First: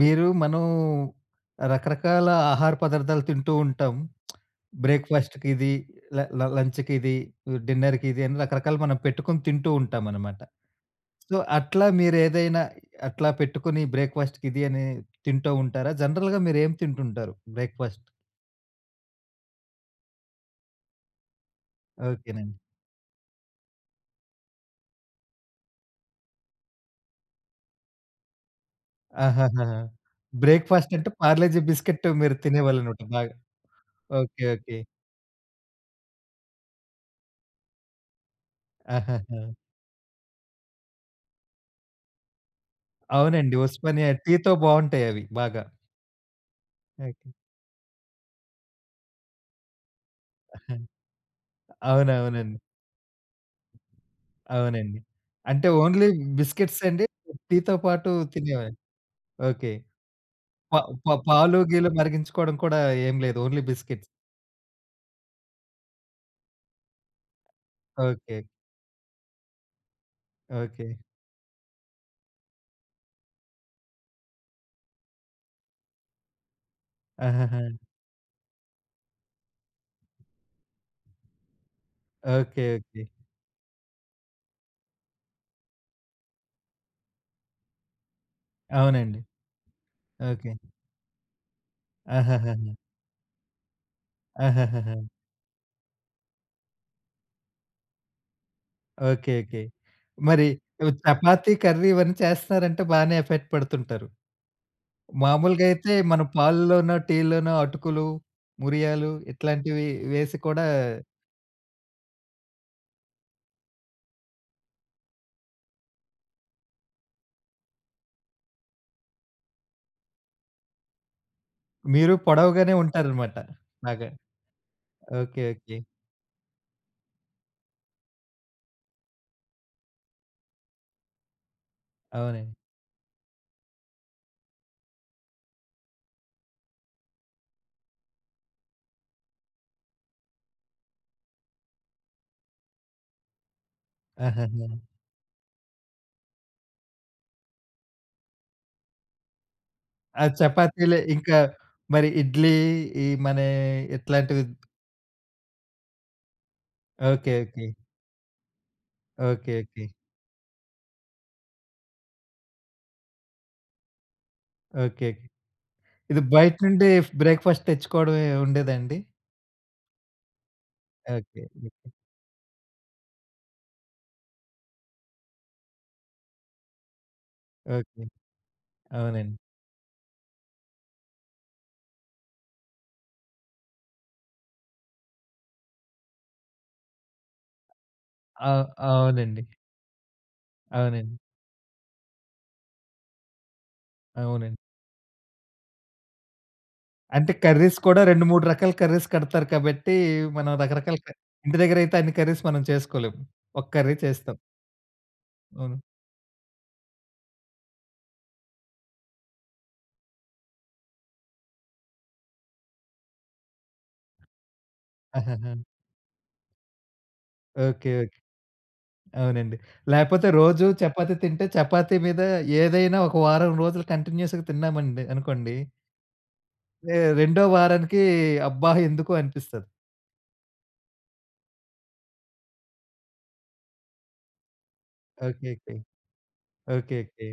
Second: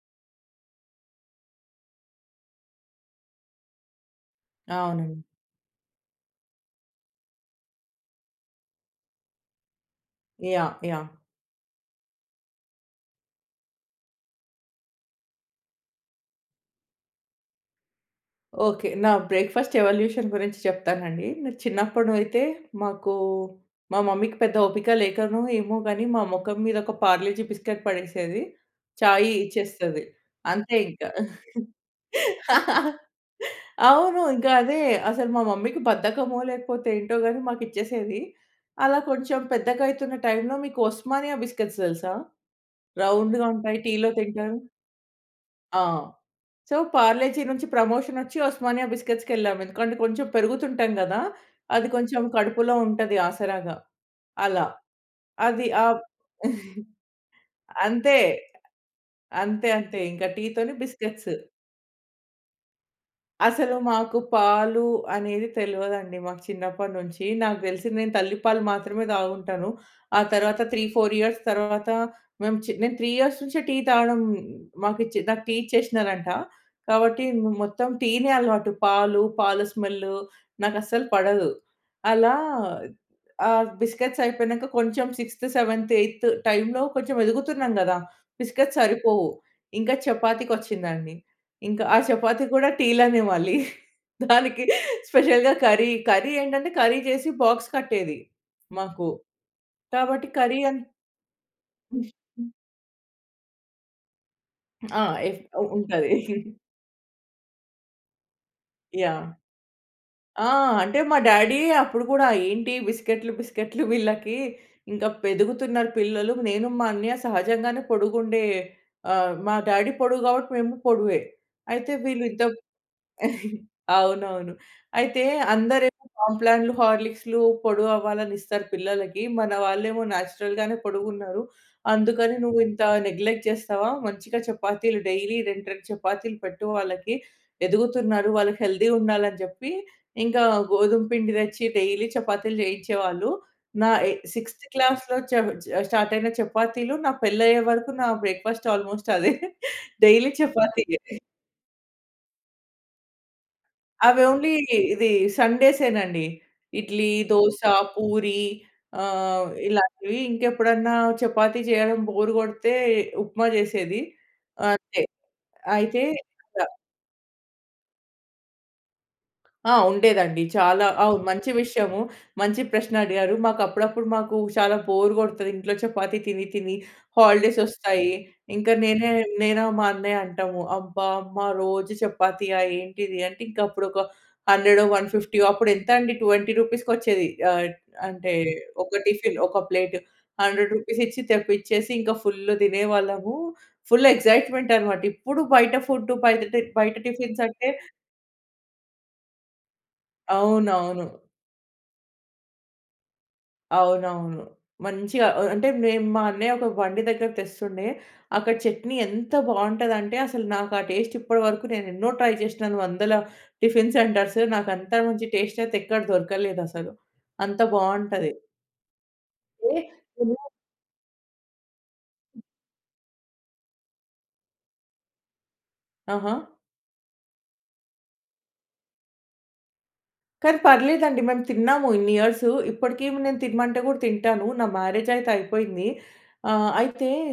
మీరు మనం రకరకాల ఆహార పదార్థాలు తింటూ ఉంటాం. అవునండి. బ్రేక్‌ఫాస్ట్‌కిది, ల ల లంచ్‌కిది, హ్మ్, డిన్నర్‌కిది అని రకరకాలుగా మనం పెట్టుకొని తింటూ ఉంటామనమాట. యాహ్! యాహ్! సో, అట్లా మీరు ఏదైనా అట్లా పెట్టుకొని బ్రేక్‌ఫాస్ట్‌కిది అని తింటూ ఉంటారా? జనరల్‌గా మీరెం తింటుంటారు బ్రేక్‌ఫాస్ట్? ఓకె. నా బ్రేక్ఫాస్ట్ ఎవల్యూషన్ గురించి చెప్తానండి. నా చిన్నప్పుడు అయితే, ఓకెనండి. మాకు మా మమ్మీకి పెద్ద ఓపిక లేకనో, ఏమో గనీ మా మొఖం మీద ఒక పార్లేజి బిస్కట్ పడేసేది. చాయి ఆహాహా! ఇచ్చేస్తది. అంతే బ్రేక్‌ఫాస్ట్ ఇంక. అంటే, పార్లేజీ బిస్కట్ మీరు తినేవాళ్ళన్నమాట బాగా. అవును. ఓకె. ఇంక ఓకె. అదే. అసలు మా మమ్మీకి బద్ధకమో, లేకపోతే ఏంటో గని మాకు ఇచ్చేసేది. అలా కొంచెం ఆహాహా! పెద్దగా అయితున్న టైమ్‌లో మీకు ఒస్మానియా బిస్కిట్స్ తెల్సా? రౌండ్‌గా అవునండి. ఉంటాయి టీలో ఉస్మానియా టీతో తింటారు. బాగుంటాయి అవి, బాగా. ఆ! So, okay. పార్లేజి నుంచి ప్రమోషనొచ్చి, ఒస్మానియా బిస్కిట్స్‌కెళ్ళాం. ఎందుకంటే, కొంచెం పెరుగుతుంటం గదా! అది కొంచెం అవునవునండి. కడుపులో ఉంటది ఆసరాగా. అలా. అవునండి. అంటే, అది ఆహ్, ఓన్లీ బిస్కిట్స్ అండి. టీతో పాటు అంతే. తినేవండి. అంతే, ఓకె. అంతే, ఇంక ప టీతోని ప బిస్కేట్స్. పాలు, గీలు మరిగించుకోవడం కూడా ఏం లేదు. ఓన్లీ అసలు బిస్కేట్స్. మాకు పాలు, అనేది తెలవదండి మాకు చిన్నప్పడ్నుంచి. నాకు దెలిసి నేను తల్లి ఓకె. పాలు మాత్రమే తాగుంటాను. ఆ తర్వాత త్రీ, ఓకె. ఫోర్ ఇయర్స్ తర్వాత, మేం చి నేను 3 ఇయర్స్ నుంచే, టీ తాగడం మాకిచ్చే నాకు టీ ఇచ్చేశ్నరంట. గాబట్టి మ్ ఆహహా! మొత్తం టీనే అలవాటు. పాలు, పాల స్మెల్లు నాకు అస్సలు పడదు. అలా ఓకె. ఓకె. ఆహ్, బిస్కెట్స్ అయిపోయినం, క కొంచెం సిక్స్త్, సెవెంత్, ఎయిత్ టైమ్‌లో కొంచెం ఎదుగుతున్నాం గదా! బిస్కెట్స్ అవునండి. సరిపోవు. ఇంకా ఓకె. చపాతీకొచ్చిందండి. ఇంక ఆ చపాతీ గూడా ఆహాహాహా! టీలనే మళ్ళీ. దానికి ఆహాహాహా! స్పెషల్‌గా కర్రీ, కర్రీ ఏంటంటే కర్రీ జెసి బాక్స్ కట్టేది, మాకు. ఓకె. ఓకె. కాబట్టి మరి కర్రీ అం ఈవ్ చపాతీ కర్రీ, హ్మ్. ఇవన్నీ చేస్తున్నారంటే, బానే ఎఫర్ట్ పెడుతుంటారు. ఆ! ఎఫ్ ఉ మామూలుగా అయితే, ఉంటది. మన పాల్లలోనో, టీల్లోనో, అటుకులు, మురియాలు యాహ్! ఇట్లాంటివి వేసి ఆ! కూడా అంటే మా డాడీయె అప్పుడు గూడా, "ఏంటి బిస్కెట్‌లు, బిస్కట్‌లు వీళ్ళకి, ఇంకా ఎదుగుతునరు పిల్లలు." నేను, మా అన్నయ్య సహజంగానే పొడుగు ఉండే ఆహ్, మా డ్యాడీ పొడువు గాబట్టి, మేము పొడువే. అయితే, మీరు వీళ్ళు ఇంతక్ పొడవుగానే ఉంటారన్నమాట. బాగా. అవునవును. అయితే, ఓకె. ఓకె. "అందరేమో కాంప్లాన్‌లు, హార్లిక్స్‌లు, పొడవు అవ్వాలని ఇస్తారు పిల్లలకి. మన వాళ్ళేమో నేచురల్‌గానే పొడుగు ఉన్నారు. అందుకని అవునండి. నువ్వు ఇంత నెగ్లెక్ట్ చేస్తవా, మంచిగా చపాతీలు డైలీ రెండు, రెండు చపాతీలు పెట్టు వాళ్ళకి. ఎదుగుతున్నారు. వాళ్ళు హెల్తీ ఉండాలని" జెప్పి ఇంకా గోధుమ పిండి దెచ్చి, డైలీ చపాతీలు జెయించేవాళ్ళు. నా ఇ సిక్స్త్ ఆహాహా! క్లాస్‌లో చను చ స్టార్ట్ అయిన చపాతీలు, నా పెళ్ళయ్యే వరకు నా బ్రేక్ఫాస్ట్ ఆల్మోస్ట్ అదే. ఆ డైలీ చపాతీలు, చపాతీయే. ఇంకా మరి ఇడ్లీ, ఈ మన అవి ఇట్లాంటివి ఓన్లీ, ఇది సండేసే నండి. ఇడ్లీ, ఓకె. దోస, ఓకె. పూరి అహ్, ఓకె. ఓకె. ఇలాంటివి ఇంకెప్పుడన్నా చపాతీ జెయడం బోర్ కొడితే, ఉప్మా జెసేది అంతే. ఓకెకె. అయితే ఇది ద బయట్నుండి ఫ్ బ్రేక్‌ఫాస్ట్ తెచ్చుకోవడం ఎం ఉండేదండి? ఆ! ఉండేదండి. చాలా అవును. ఓకే. మంచి [unintelligible] విషయము. మంచి ప్రశ్న అడిగారు. మాకప్పుడప్పుడు, మాకూ చాలా బోర్ గొడతది, ఇంట్లో చపాతీ తిని తిని. ఓకే. హాలిడేసొస్తాయి. ఇంక నేనే అవునండి. నేనా, మా అన్నయ్య అంటాము. "అబ్బా! అమ్మా రోజూ చపాతీయా ఏంటిది?" అంటే, ఇంక అప్పుడొక హండ్రెడో, వన్ ఫిఫ్టీయో అప్పుడెంతండి, 20 రూపీస్‌కొచ్చేది. ఆహ్, అంటే, ఆ! ఒక టిఫిన్, అవునండి. ఒక ప్లేట్. 100 అవునండి. రూపీసిచ్చి తెప్పిచ్చేసి, ఇంక ఫుల్లు తినేవాళ్ళము. ఫుల్ అవునండి. ఎక్సైట్‌‌మెంటనమాట. ఇప్పుడు బయట ఫుడ్డు బయట టిన్ బయట అంటే, టిఫిన్సంటే కర్రీస్ కూడా 2, 3 రకాల కర్రీస్ కడతారు. కాబట్టీ, మనం రకరకాల అవునవును. క ఇంటి దగ్గరయితే అన్ని కర్రీస్ మనం చేసుకోలేం. ఒక కర్రీ చేస్తాం. అవునవును. మంచిగా ఆహ్, అంటే, అవును. మేము మా అన్నయ్య ఒక బండి దగ్గర తెస్తుండే. అక్కడ చట్నీ ఎంత బావుంటదంటే, అసలు నాకు ఆ టేస్ట్ ఇప్పడవరకు నేనెన్నో ట్రై జేషినాను, వందల టిఫిన్ సెంటర్సు. నాకంత మంచి ఆహహ! టేస్టయితే ఎక్కడ దొరకలేదసలు. అంత ఓకే, ఓకె. బావుంటది. అవునండి. వే లేపోతే తిన్నా. రోజూ చపాతీ తింటే, చపాతీ మీద ఏదైనా ఒక వారం రోజులు కంటిన్యూస్‌గా తిన్నామండి, అనుకోండి. ఆహా! ఏ రెండో వారానికీ, అబ్బా! ఎందుకు అనిపిస్తది. కానీ పర్లేదండి. మేము తిన్నాము ఇన్ని ఇయర్సు. ఇప్పటికి నేను తినమంటే కూడా తింటాను. నా మ్యారేజ్ అయితే ఓకేకేకే. అయిపోయింది. ఆహ్, అయితే ఓకేకేకే.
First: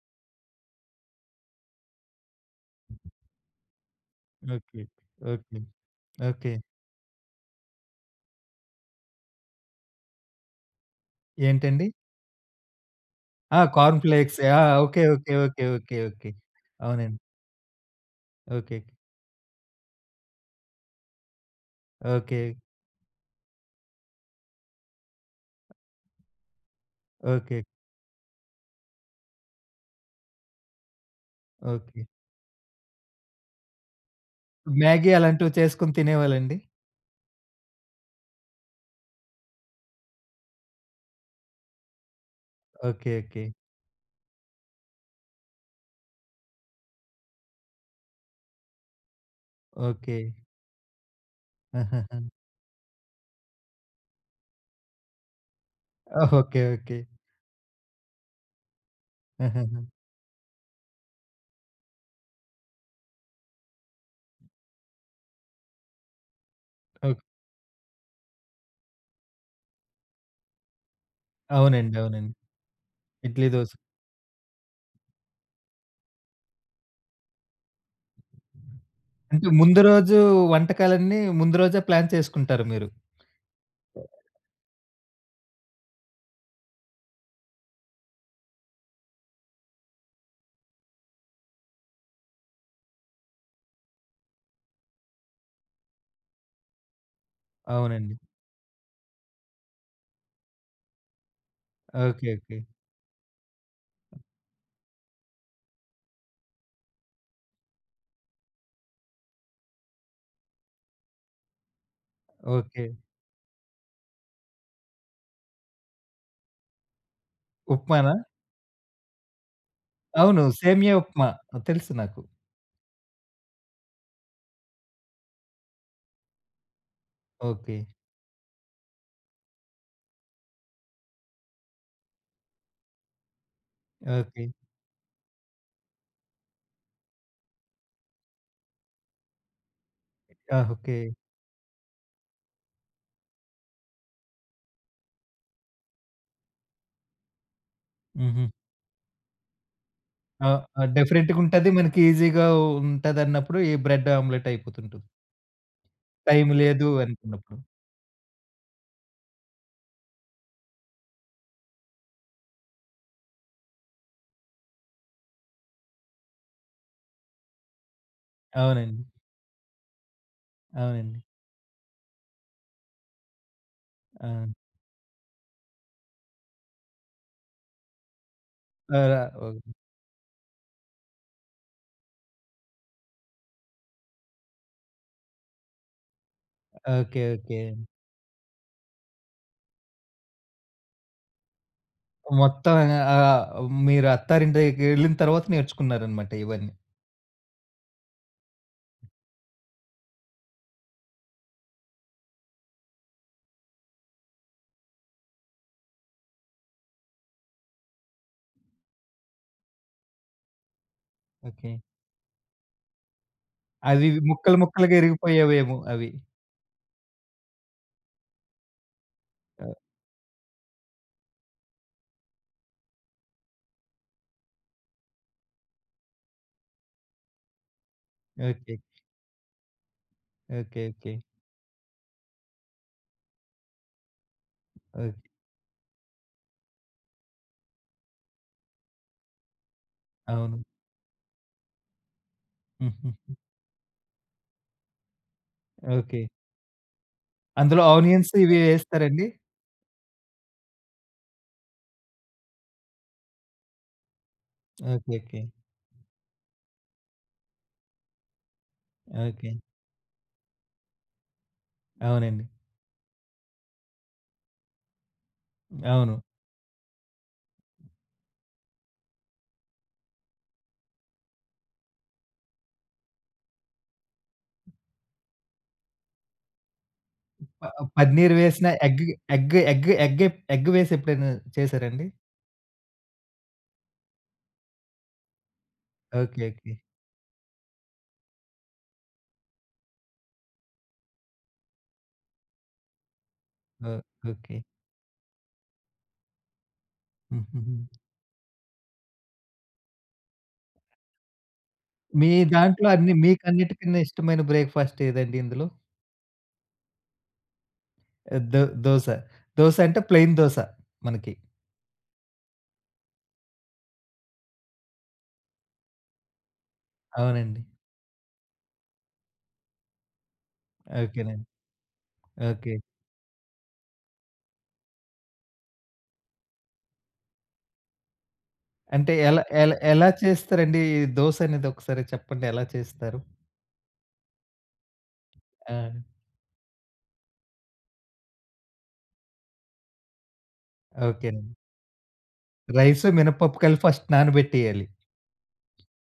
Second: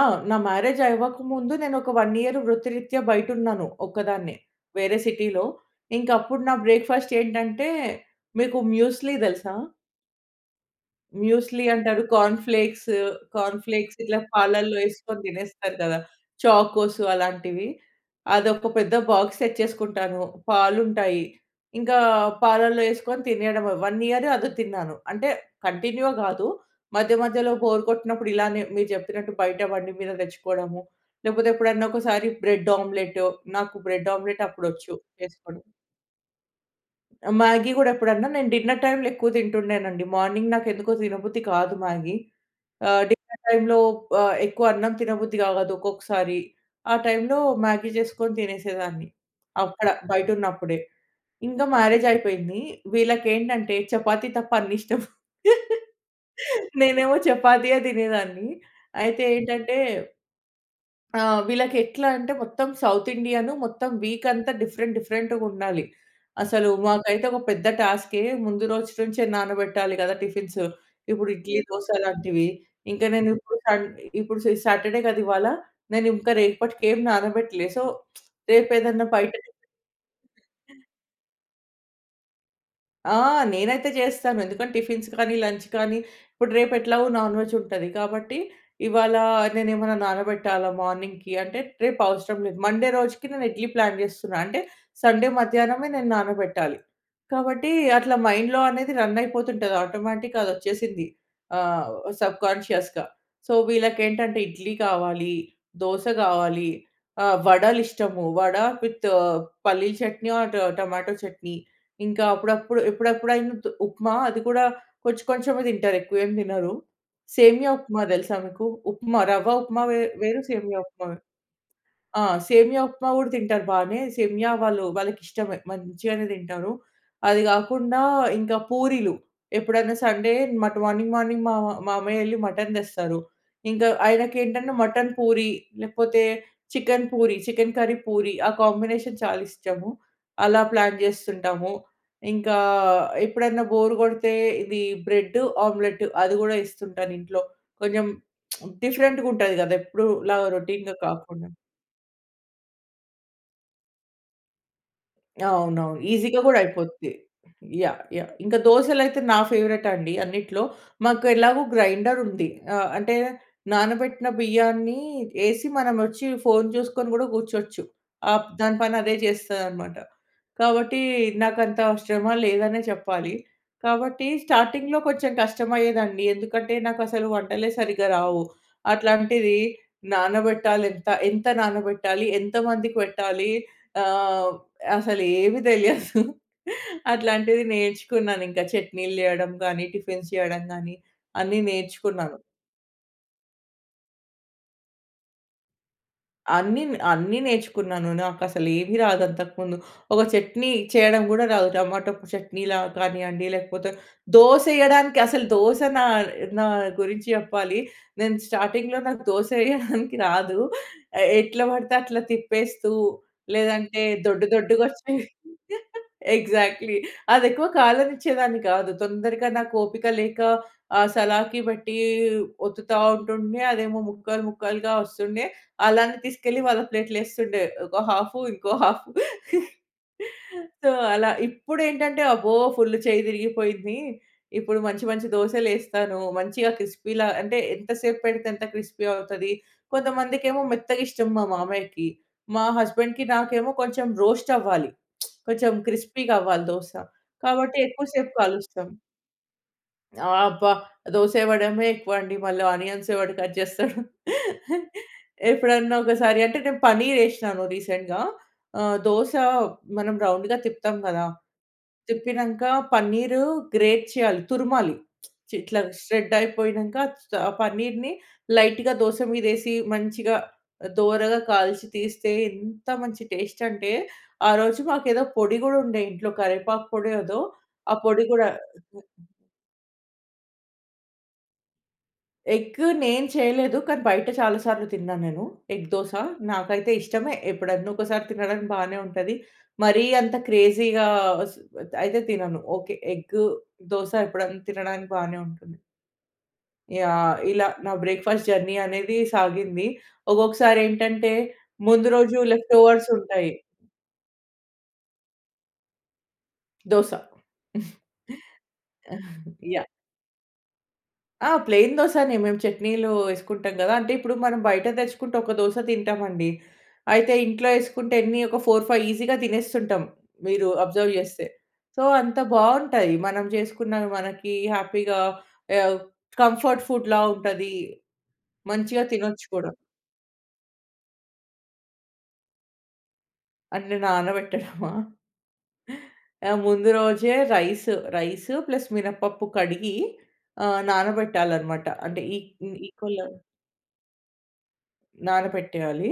ఆ! నా మ్యారేజ్ అవ్వకముందు. నేను ఒక 1 ఇయర్ వృత్తిరీత్యా బయట ఉన్నాను ఒక్కదాన్నే. ఓకే. వేరే సిటీలో. ఓకే. ఇంక అప్పుడు నా ఓకే. బ్రేక్‌ఫాస్ట్ ఏంటంటే, మీకు మ్యూస్లీ తెలుసా? మ్యూస్లీ ఏంటండి? అంటారు. Corn flakes. ఆ! కార్న్ ఫ్లేక్స్ కార్న్ ఇలా ఫ్లేక్స్. ఆహ్, పాలల్లో ఓకే. యేసుకొని ఓకే. ఓకే. తినేస్తారు కదా! ఓకే. ఓకే. చాకోస్ అవునండి. అలాంటివి. అదొక ఓకేకే. పెద్ద బాక్స్ తెచ్చేసుకుంటాను. పాలుంటాయి ఇంకా ఓకే. పాలల్లో యేసుకొని తినేయడమే. 1 ఇయర్ అది తిన్నాను. అంటే కంటిన్యూగా కాదు. మధ్య మధ్యలో ఓకే. బోర్ కొట్టినప్పుడు. ఇలానే మీరు చెప్పినట్టు బయట బండి మీద తెచ్చుకోవడము. లేకపోతే ఎప్పుడన్నా ఓకే. ఒకసారి బ్రెడ్ ఆమ్లెట్. నాకు బ్రెడ్ ఆమ్లెట్ అప్పుడు వచ్చు మ్యాగీ అలాంటివి చేసుకోడం. చేసుకొని తినేవాళ్ళ అండి? మ్యాగీ గూడా ఎప్పుడన్నా, నేను డిన్నర్ టైమ్‌లో ఎక్కువ తింటుండేనండి. మార్నింగ్ నాకు ఎందుకో తినబుద్ధి కాదు మ్యాగీ ఆహ్, ఓకే. Dinner okay. టైమ్‌లో ఆహ్, ఎక్కువ అన్నం తినబుద్ధి కావదు ఒక్కొక్కసారి. ఆ టైమ్‌లో మ్యాగీ చేసుకొని తినేసేదాన్ని. అక్కడ ఓకే. బయట ఉన్నప్పుడే. ఇంకా మ్యారేజ్ ఆహాహా! అయిపోయింది. వీళ్ళకి ఏంటంటే చపాతీ తప్ప అన్ని ఇష్టం. ఓహ్! ఓకే. ఓకే. నేనేమో చపాతీయే తినేదాన్ని. అయితే ఏంటంటే హుహుహు. ఆ! వీళ్ళకి ఎట్లా అంటే మొత్తం సౌత్ ఇండియాను మొత్తం వీక్ అంతా డిఫరెంట్ డిఫరెంట్‌గుండాలి. అసలు ఓకే. మాకైతే ఒక పెద్ద టస్కె ముందు రోజు నుంచే నానబెట్టాలి కదా టిఫిన్స్. ఇప్పుడు ఇడ్లీ దోస అవునండి. అవునండి. లాంటివి. ఇంక నేను ఇడ్లీ ఇప్పుడు దోస. సం ఇప్పుడు సి సాటర్డే కదా ఇవాళ. నేను ఇంకా రేపటికి ఏం నానబెట్టలే. సో, రేపు ఏదన్నా బయట అంటే ముందు రోజు వంటకాలన్నీ ముందు రోజే ప్లాన్ చేసుకుంటారు మీరు? ఆ! నేనైతే జేస్తాను. ఎందుకంటే టిఫిన్స్ కానీ, లంచ్ కానీ. ఇప్పుడు రేపు ఎట్లాగో నాన్‌వెజ్ ఉంటది. కాబట్టి ఇవాళ నేనేమన్నా నానబెట్టాలా మార్నింగ్‌కి అంటే, రేపు అవసరం లేదు. మండే రోజుకి నేను ఇడ్లీ ప్లాన్ చేస్తున్నా. అంటే, సండే మధ్యాహ్నమే నేను నానబెట్టాలి. కాబట్టి అవునండి. అట్లా మైండ్‌లో అనేది రన్ అయిపోతుంటది ఆటోమేటిక్‍గా అది వచ్చేసింది. ఆహ్, ఓకే ఓకే. సబ్కాన్షియస్‌గా. సో, వీళ్ళకి ఏంటంటే ఇడ్లీ కావాలి, దోస కావాలి ఆహ్, వడలు ఇష్టము. వడ విత్ పల్లీ చట్నీ ఆర్ టమాటో చట్నీ. ఇంకా అప్పుడప్పుడు ఓకే. ఎప్పుడప్పుడైనా ఉప్మా అది కూడా కొంచెం కొంచెమే తింటారు. ఎక్కువ ఏం తినరు. సేమియా ఉప్మా ఉప్మానా? తెలుసా మీకు? ఉప్మా రవ్వ ఉప్మా వే వేరు. అవును. సేమియా సేమ్య ఉప్మా వేరు. ఉప్మా! తెలుసు నాకు. ఆ! సేమియా ఉప్మా కూడా తింటారు బానే. సేమియా వాళ్ళు వాళ్ళకి ఇష్టమే. మంచిగానే తింటారు. అది ఓకే. కాకుండా ఇంకా పూరీలు ఎప్పుడైనా సండే మట్ మార్నింగ్ మార్నింగ్ మా మామయ్య యేళ్ళి మటన్ తెస్తారు. ఇంకా ఆయనకి ఓకే. ఏంటంటే మటన్ పూరి లేకపోతే chicken puri, chicken curry puri ఆ కాంబినేషన్ చాలా ఇష్టము. ఆ! అలా ప్లాన్ ఓకే. చేస్తుంటాము. ఇంకా ఎప్పుడన్నా బోర్ కొడితే, ఇది బ్రెడు ఆమ్లెటు అది కూడా ఇస్తుంటాను ఇంట్లో. కొంచెం హుహు. డిఫరెంట్‍గుంటది కదా! ఎప్పుడూ ఆ! ఇలాగా ఆ రొటీన్‌గా కాకుండా. డిఫరెంట్‌గుంటది. మనకి ఈజీగా ఊ ఉంటదన్నప్పుడు. ఈ బ్రెడ్ ఆమ్లెట్ అయిపోతుంటుంది. అవునవును. ఈజీగా టైం కూడా లేదు అయిపోతది. అనుకున్నప్పుడు. యహ్! యహ్! ఇంకా దోసలైతే నా ఫేవరైట్ అండి అన్నిట్లో. మాకు ఎలాగో గ్రైండరుంది. ఆహ్ ,అంటే నానబెట్టిన బియ్యాన్ని యేసి, మనం వచ్చి ఫోన్ చూసుకొని కూడా కూర్చోవచ్చు. ఆహ్, దాని పని అవునండి. అదే చేస్తా అనమాట. కాబట్టి అవునండి. నాకంత శ్రమ లేదనే చెప్పాలి. కాబట్టి ఆ! స్టార్టింగ్‌లో కొంచెం కష్టమయ్యేదండి. ఎందుకంటే నాకు అసలు వంటలే సరిగ్గా రావు. ఆ! ఆ! అట్లాంటిది ఓకే. నానబెట్టాలి ఎంత ఎంత నానబెట్టాలి, ఎంతమందికి పెట్టాలి. ఆహ్, అసలు ఏమీ తెలియదు. ఓకే. ఓకే. అట్లాంటిది నేర్చుకున్నాను ఇంకా చట్నీలు చేయడం కానీ, టిఫిన్స్ చేయడం కానీ అన్నీ నేర్చుకున్నాను. మొత్తం ఆహ్, ఆహ్, మీరు అత్తారింటికి యేళ్ళిన తర్వాత నేర్చుకున్నారనమాట ఇవన్నీ? అన్నీ అన్నీ నేర్చుకున్నాను. నాకు అసలు ఏమీ రాదు అంతకుముందు. ఒక చట్నీ చేయడం కూడా రాదు. టమాటో చట్నీలా కానీయండి లేకపోతే దోస యేయడానికి అసలు దోస నా నా గురించి చెప్పాలి. నేను స్టార్టింగ్‌లో నాకు దోస యేయడానికి రాదు. ఆహ్, ఎట్ల ఓకే. పడితే అట్లా తిప్పేస్తూ లేదంటే, అవి దొడ్డు ముక్కలు దొడ్డుగా ముక్కలుగా వచ్చేవి. ఇరిగిపోయేవేమో అవి. ఎగ్జాక్ట్‌లీ. అది ఎక్కువ కాలనిచేదాని కాదు. తొందరగా నాకు ఓపిక లేక ఆ సలాకి పెట్టి ఒత్తుతా ఉంటుండే, అదేమో ముక్కలు ముక్కలుగా వస్తుండే. అలానే తీసుకెళ్ళి వాళ్ళ ప్లేట్‌లో యేస్తుండే. ఒక హాఫు ఇంకో okay. Half. Okay. So, okay. అలా. ఇప్పుడేంటంటే అబ్బో! ఫుల్ చెయ్యి తిరిగిపోయింది. ఇప్పుడు మంచి ఓకే. మంచి దోసలు యేస్తాను. మంచిగా క్రిస్పీలా అంటే, ఎంతసేపు పెడితే ఎంత క్రిస్పీ అవుతది. కొంతమందికేమో అవును. మెత్తగిష్టం మా మామయ్యకి. మా హస్బెండ్‍కి హుహుహు. నాకేమో కొంచెం రోస్ట్ అవ్వాలి. కొంచెం ఓకే. క్రిస్పీగవ్వాలి దోస. కాబట్టి అందులో ఎక్కువ సేపు ఆనియన్స్ ఇవి కాలుస్తాం. యేస్తారండి? అబ్బా! దోస ఇవడమే ఎక్కువండి. మళ్ళ ఆనియన్స్ ‌ఏవడు కట్ చేస్తాడు. ఓకే. ఓకే. ఎప్పుడన్నా ఒకసారి అంటే నేను పన్నీర్ యేశినాను రీసెంట్‌గా. ఆహ్, దోస ఓకే. మనం రౌండ్‌గా తిప్పుతాం కదా! అవునండి. తిప్పినాంక పన్నీరు గ్రేట్ చేయాలి. తురుమాలి. చిట్లా అవును. ష్రెడ్ అయిపోయినాంక. చ ఆ పన్నీర్‌ని లైట్‌గా దోస మీద ఏసి, మంచిగా దోరగా కాల్చి తీస్తే. ఎంత మంచి టేస్ట్ అంటే, ఆ రోజు మాకేదో పొడి గూడా ఉండే ఇంట్లో. కరివేపాకు పొడి ఏదో ప ఆ పొడి పన్నీర్ గూడా వేసిన ఎగ్‌కి ఎగ్ ఎగ్ ఎగ్ ఏ ఎగ్ వేసి ఎప్పుడైనా చేసారా అండి? ఎగ్ నేను చేయలేదు. కానీ, బయట చాలాసార్లు తిన్నా నేను. Egg dosa okay. ఓకే. నాకైతే ఇష్టమే ఎప్పుడన్నా ఒకసారి తినడానికి బానే ఉంటది. మరీ అంత క్రేజీగా స్ అయితే తినను. ఓకే, ఎగ్ ఓహ్! దోస ఎప్పుడన్నా ఓకే. తినడానికి బానే ఉంటుంది. యాహ్. ఇలా నా హుహుహు. బ్రేక్‌ఫాస్ట్ జర్నీ అనేది సాగింది. ఒక్కొక్కసారి ఏంటంటే ముందు మీ రోజు దాంట్లో లెఫ్టోవర్స్ అన్ని ఉంటాయి. మీకన్నిటికన్నా ఇష్టమైన బ్రేక్‌ఫాస్ట్ ఏదండి ఇందులో? దోస ఆ! దో దోస, దోస యాహ్. అంటే ప్లెయిన్ దోస మనకి. ఆ! ప్లెయిన్ దోసనే, మేము చట్నీలు యేసుకుంటాం కదా! అంటే ఇప్పుడు మనం బయట తెచ్చుకుంటే ఒక దోస తింటామండి. అయితే అవునండి. ఇంట్లో యేసుకుంటే, ఎన్ని ఒక 4, 5 ఈజీగా తినేస్తుంటాం. మీరు అబ్జర్వ్ ఓకేనండి. చేస్తే. సో, అంత ఓకే. బాంటాయి. మనం చేసుకున్న మనకి హ్యాపీగా యావ్ కంఫర్ట్ ఫుడ్‌లా ఉంటది. మంచిగా అంటే ఎలా తినొచ్చు కూడా. ఎలా ఎలా చేస్తారండి? ఈ దోస అనేది ఒకసారి చెప్పండి ఎలా చేస్తారు? అన్ని నానబెట్టడమా? ఆ! ఆ! ముందు రోజే రైసు రైసు ప్లస్ మినపప్పు కడిగి ఆహ్, ఓకేనండి. నానబెట్టాలనమాట. అంటే ఈ రైసు ఈక్వెలు మినపప్పు కలిపి ఫస్ట్ నానబెట్టేయాలి. నానపెట్టేయాలి.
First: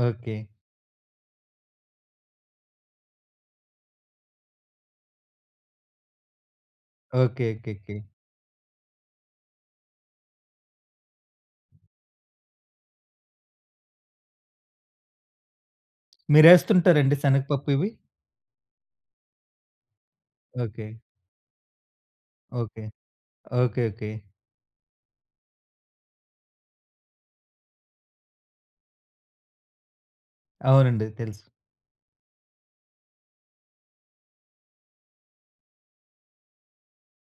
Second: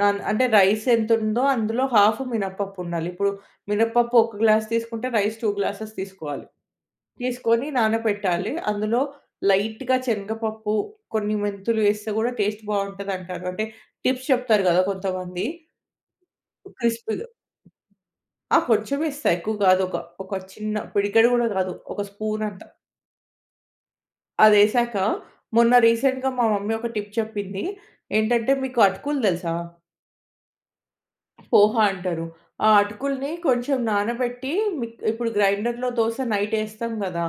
నాన్ అంటే ఓకే. రైస్ ఎంతుందో అందులో ½ మినపప్పు ఉండాలి. ఇప్పుడు మినపప్పు ఒక గ్లాస్ తీసుకుంటే, రైస్ 2 గ్లాస్సెస్ తీసుకోవాలి. తీసుకొని ఓకేకేకే. నానపెట్టాలి. అందులో లైట్‌గా చనగపప్పు కొన్ని మెంతులు ఏస్తే, కూడా టేస్ట్ బాగుంటుందంటారు. అంటే టిప్స్ చెప్తారు గదా! కొంతమంది. మీరేస్తుంటారండి క్రిస్పీగా. శనగపప్పు ఇవి? ఆ! కొంచెం ఏస్తా. ఎక్కువ కాదు. ఒక ఒక చిన్న ఓకే. పిడికెడు కూడా కాదు ఒక స్పూన్ అంత. ఓకే. Okay, okay. అది ఏసాక మొన్న రీసెంట్‌గా మా మమ్మీ ఒక టిప్ చెప్పింది. ఏంటంటే మీకు అటుకులు తెలుసా? అవునండి. తెలుసు. పోహ అంటారు. ఆ అటుకుల్ని కొంచెం నానబెట్టి మి ఇప్పుడు గ్రైండర్‌‌‌లో దోస నైట్ ఏస్తాం గదా!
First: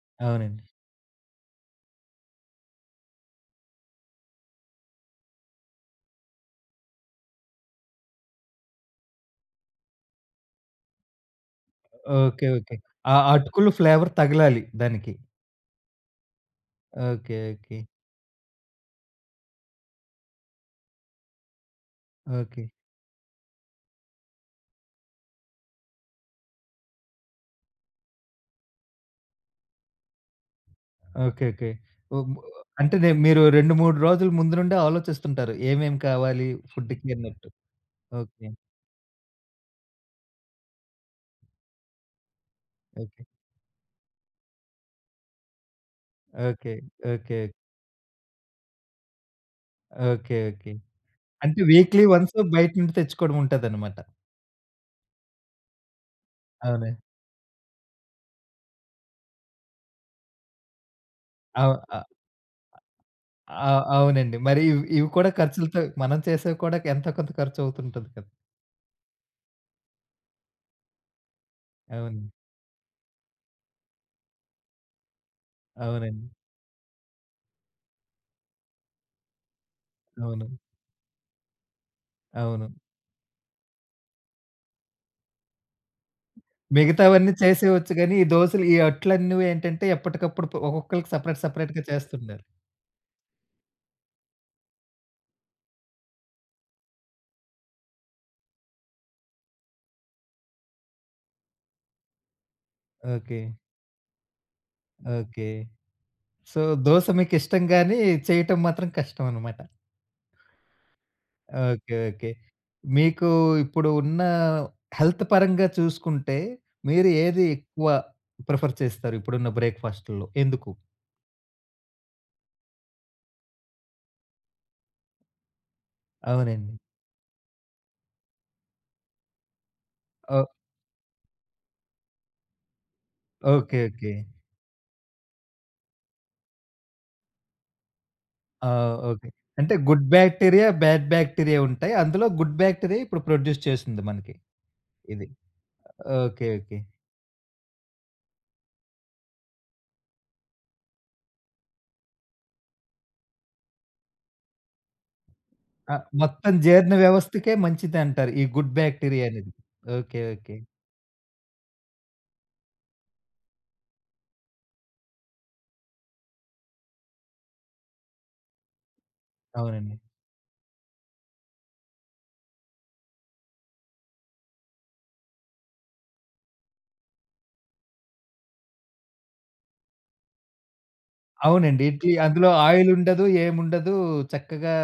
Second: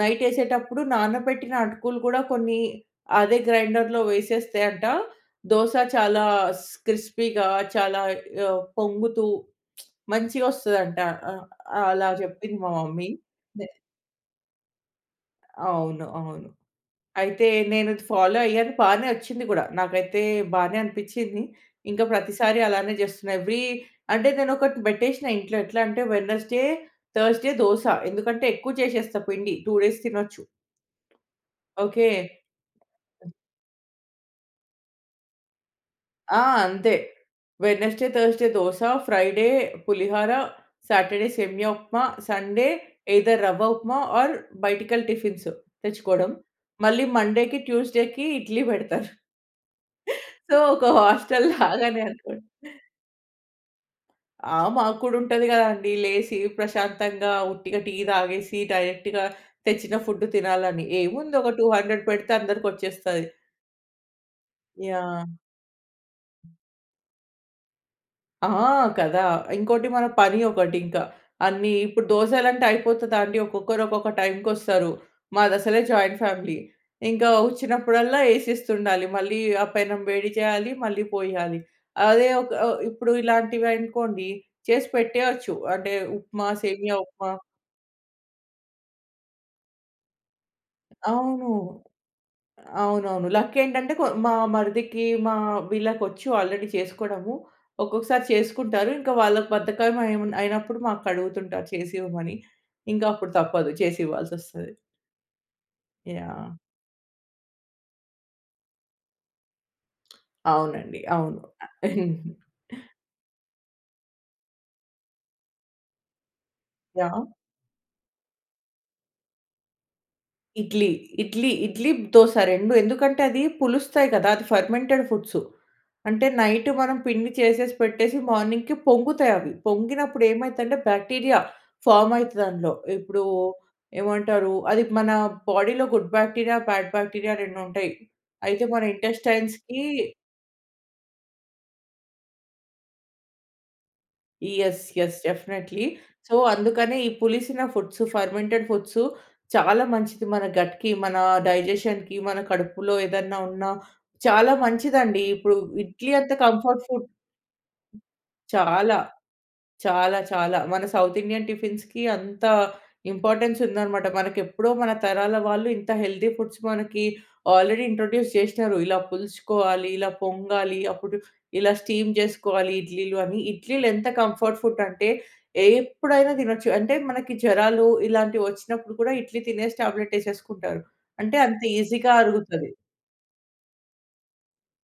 నైట్ అవునండి. ఏసేటప్పుడు నానబెట్టిన అటుకులు కూడా కొన్ని అదే గ్రైండర్‌లో వేసేస్తే అంట దోస చాలా స్ క్రిస్పీగా చాలా ఆహ్, పొంగుతూ మంచిగా వస్తదంట. ఆహ్, అలా ఓకే. చెప్పింది మా ఓకే. మమ్మీ. ఆ నె అటుకులు ఫ్లేవర్ తగలాలి దానికి. అవును. అవును. ఓకే. అయితే ఓకే. నేను అది ఫాలో అయ్యాను. బానే వచ్చింది కూడా. నాకైతే బానే అనిపిచ్చింది. ఇంకా ప్రతిసారి ఓకే. అలానే చేస్తున్నా. ఏవ్రీ అంటే నేనొకటి పెట్టేసిన ఇంట్లో ఎట్లా అంటే వెనెస్‌డే, థర్స్‌డే దోస. ఎందుకంటే ఎక్కువ చేసేస్తా పిండి 2 డేస్ తినొచ్చు. ఓకే. ఓకే. ఓకే. ఉ మ అంటే నే మీరు 2, 3 రోజులు ముందు నుండే ఆలోచిస్తుంటారు. ఏమేమి ఆ! కావాలి అంతే. ఫుడ్‌‌కి అన్నట్టు. Wednesday, Thursday okay. Dosa, Friday పులిహార, సాటర్‌డే సేమియా ఉప్మా, సండే ఓకే. ఐదర్ రవ్వ ఉప్మా ఆర్ బయటికెళ్ళి టిఫిన్సు తెచ్చుకోవడం. ఓకే. మళ్ళీ ఓకే. మండేకి, ట్యూస్‌డేకి ఇడ్లీ పెడతా. ఓకే. So okay. ఒక అంటే హాస్టల్‌లాగానే వీక్లీ వన్సు అనుకోండి. బయట నుండి తెచ్చుకోవడం ఉంటదన్నమాట. ఆ! మాకు కూడా ఉంటది కదండీ. లేసి అవునా! ప్రశాంతంగా ఉట్టిగా టీ తాగేసి డైరెక్ట్‌గా తెచ్చిన ఫుడ్ తినాలని. ఏముంది ఒక టూ అవ్ హండ్రెడ్ ఆ! పెడితే అందరికి వచ్చేస్తది. ఆ! అవునండి. మరి ఇవి కూడా యాహ్! ఖర్చులతో మనం చేసేవి కూడా ఎంతో కొంత ఖర్చు అవుతుంటది కదా! ఆ! కదా! ఇంకోటి మన పని ఒకటి ఇంకా. అన్నీ ఇప్పుడు అవును. దోసలంటే అయిపోతదాండి. ఒక్కొక్కరు ఒక్కొక్క టైంకొస్తారు. మాదసలే జాయింట్ అవునండి. ఫ్యామిలీ. ఇంకా వచ్చినప్పుడల్లా ఏసిస్తుండాలి. మళ్ళీ ఆ పెనం వేడి అవును. చేయాలి, మళ్ళీ పోయాలి. అదే ఒక అవును. ఇప్పుడు ఇలాంటివి అనుకోండి చేసి పెట్టేయచ్చు. అంటే ఉప్మా, సేమియా ఉప్మా. మిగతావన్నీ చేసేవచ్చు. కానీ ఈ దోసలు ఈ అట్లన్నీవి ఏంటంటే ఎప్పటికప్పుడు ప ఒక్కొక్కళ్ళికి సేపరేట్, అవును. సెపరేట్‌గా చేస్తుండారు. అవునవును. లక్ ఏంటంటే కొ మా మరిదికి మా వీళ్ళకొచ్చు ఆల్రెడీ చేసుకోవడము. ఒక్కొక్కసారి చేసుకుంటారు. ఇంకా వాళ్ళకి బద్ధకం అయి అయినప్పుడు మాకడుగుతుంటారు చేసి ఇవ్వమని. ఇంకా అప్పుడు ఓకే. తప్పదు చేసి ఇవ్వాల్సొస్తది. ఓకే. యాహ్! సో దోస మీకిష్టం గాని చేయటం మాత్రం కష్టం అనమాట. అవునండి. అవును. ఓకే. ఓకే. మీకు ఇప్పుడు ఉన్న హెల్త్ పరంగా చూసుకుంటే, మీరు యాహ్! ఏది ఎక్కువ ప్రిఫర్ చేస్తారు? ఇప్పుడున్న బ్రేక్ఫాస్ట్‌లో ఎందుకు? ఇడ్లీ. ఇడ్లీ ఇడ్లీ, దోస 2 ఎందుకంటే అది పులుస్తాయి కదా! అది ఫెర్మెంటెడ్ ఫుడ్సు. అంటే నైట్ అవునండి. మనం పిండి చేసేసి, పెట్టేసి మార్నింగ్‌కి పొంగుతాయవి. పొంగినప్పుడు ఓహ్! ఏమైదంటే బ్యాక్టీరియా ఫార్మ్ అయితది అందులో. ఇప్పుడు ఓకే. ఓకే. ఏమంటారు అది మన బాడీలో గుడ్ బ్యాక్టీరియా, బ్యాడ్ బ్యాక్టీరియా 2 ఉంటాయి. అయితే ఆ! మన ఓకే. అంటే ఇంటెస్టైన్స్‌కి గుడ్ బ్యాక్టీరియా, బాడ్ బ్యాక్టీరియా ఉంటాయి. అందులో గుడ్ బ్యాక్టీరియా ఇప్పుడు ప్రొడ్యూస్ చేస్తుంది మనకి. యస్. యస్ ఇది. డెఫినెట్‌లీ. So okay. ఓకే. అందుకనే ఈ పులిసిన ఫుడ్సు ఫర్మెంటెడ్ ఫుడ్సు చాలా మంచిది. మన గట్‌కి మన డైజెషన్‌కి మన కడుపులో ఏదన్నా ఉన్న చాలా మంచిదండి. ఇప్పుడు ఆ! ఇడ్లీ అంత మొత్తం కంఫర్ట్ జీర్ణ ఫుడ్ వ్యవస్థకే మంచిదంటారు. ఈ గుడ్ చాలా. బ్యాక్టీరియా అనేది. చాలా ఓకే. ఓకే. చాలా. మన సౌత్ ఇండియన్ టిఫిన్స్‌కి అంత ఇంపార్టెన్స్ ఉందనమాట. మనకెప్పుడో మన తరాల వాళ్ళు ఇంత హెల్తీ ఫుడ్స్ మనకి ఆల్రెడీ ఇంట్రొడ్యూస్ చేసినరు. ఇలా పులుసుకోవాలి, అవునండి. ఇలా పొంగాలి. అప్పుడు ఇలా స్టీమ్ చేసుకోవాలి ఇడ్లీలు అని. ఇడ్లీలు ఎంత కంఫర్ట్ ఫుడ్ అంటే ఎప్పుడైనా తినొచ్చు. అంటే మనకి జ్వరాలు ఇలాంటివి వచ్చినప్పుడు కూడా ఇడ్లీ తినేసి టాబ్లెట్ ఏసేసుకుంటారు. అంటే అంత అవునండి. ఇడ్లీ ఈజీగా అందులో అరుగుతది. ఆయిల్ ఉండదు. ఏముండదు. చక్కగా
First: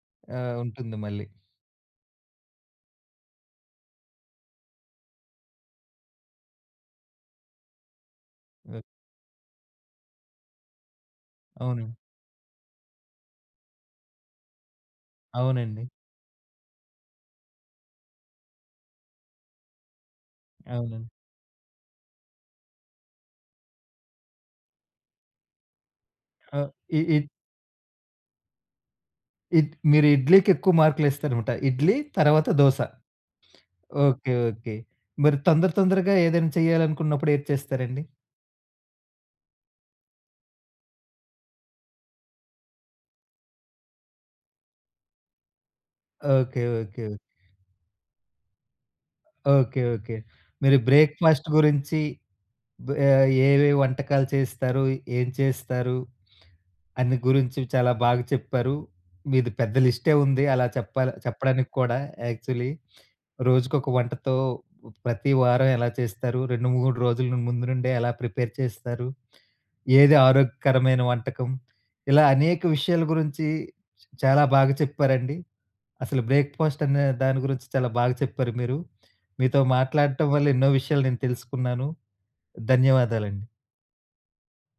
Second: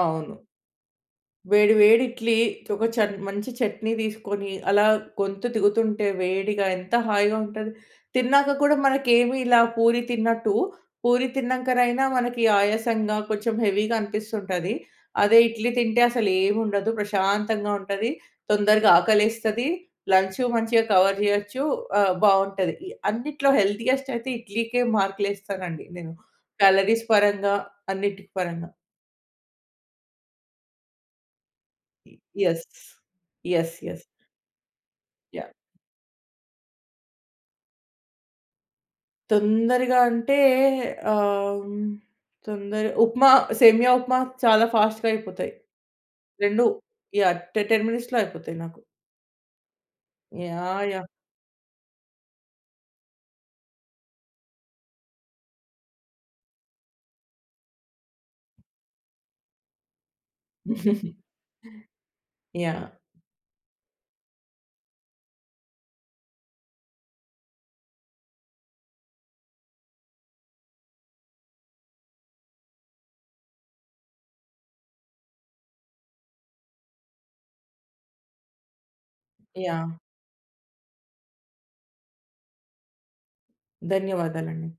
అవును. ఆహ్, ఉంటుంది. మళ్ళీ వేడి, వేడి ఇడ్లీతో చన్ మంచి చట్నీ తీసుకొని, అలా గొంతు దిగుతుంటే వేడిగా ఎంత హాయిగా ఉంటది. తిన్నాక కూడా ఓహ్! మనకేమి ఇలా పూరి తిన్నట్టు, పూరి అవును. తిన్నంకనైనా మనకి ఆయాసంగా కొంచెం హెవీగా అనిపిస్తుంటుంది. అదే ఇడ్లీ అవునండి. తింటే అసలేం ఉండదు. ప్రశాంతంగా ఉంటది. తొందరగా ఆకలేస్తది. లంచు మంచిగా అవును. కవర్ చేయొచ్చు. ఆహ్, బావుంటది. అన్నిట్లో హెల్తీయెస్ట్ అయితే ఇడ్లీకే మార్కులు ఏస్తానండి నేను. ఆ! ఇ క్యాలరీస్ ఇప్ పరంగా, అన్నిటికి పరంగా. ఇట్ మీరు ఇడ్లీకి ఎక్కువ మార్కులేస్తారన్నమాట. ఇడ్లీ తర్వాత yes. Dosa. Yes. Yes. Okay. Okay. మరి యాహ్! తొందర, తొందరగా ఏదైనా చేయాలనుకున్నప్పుడు ఏది చేస్తారండి? తొందరగా అంటే ఆహ్, తొందర ఉప్మా, సేమియా ఉప్మా. చాలా ఫాస్ట్‌గా అయిపోతాయి. ఓకే. 2 ఓకే. యాహ్! టె టెన్ మినిట్స్‌లో అయిపోతాయి నాకు. ఓకే. ఓకే. మీరు యాహ్! యాహ్! బ్రేక్ఫాస్ట్ గురించి బ ఏవేవి వంటకాలు చేస్తారు, ఏం చేస్తారు. అన్ని గురించి చాలా బాగా చెప్పారు. మీది పెద్ద లిస్టే ఉంది. అలా చెప్పాల చెప్పడానికి కూడా యాక్చువలీ. యాహ్! రోజుకొక వంటతో ప్రతి వారం ఎలా చేస్తారు. 2, 3 రోజులు ముందు నుండే ఎలా ప్రిపేర్ చేస్తారు. ఏది ఆరోగ్యకరమైన వంటకం ఇలా అనేక విషయాల గురించి చాలా బాగా చెప్పారండి. అసలు బ్రేక్ఫాస్ట్ అనే దాని గురించి చాలా బాగా చెప్పారు మీరు. మీతో యాహ్! మాట్లాడటం వల్ల ఎన్నో విషయాలు నేను తెలుసుకున్నాను. ధన్యవాదాలండి. ధన్యవాదాలండి.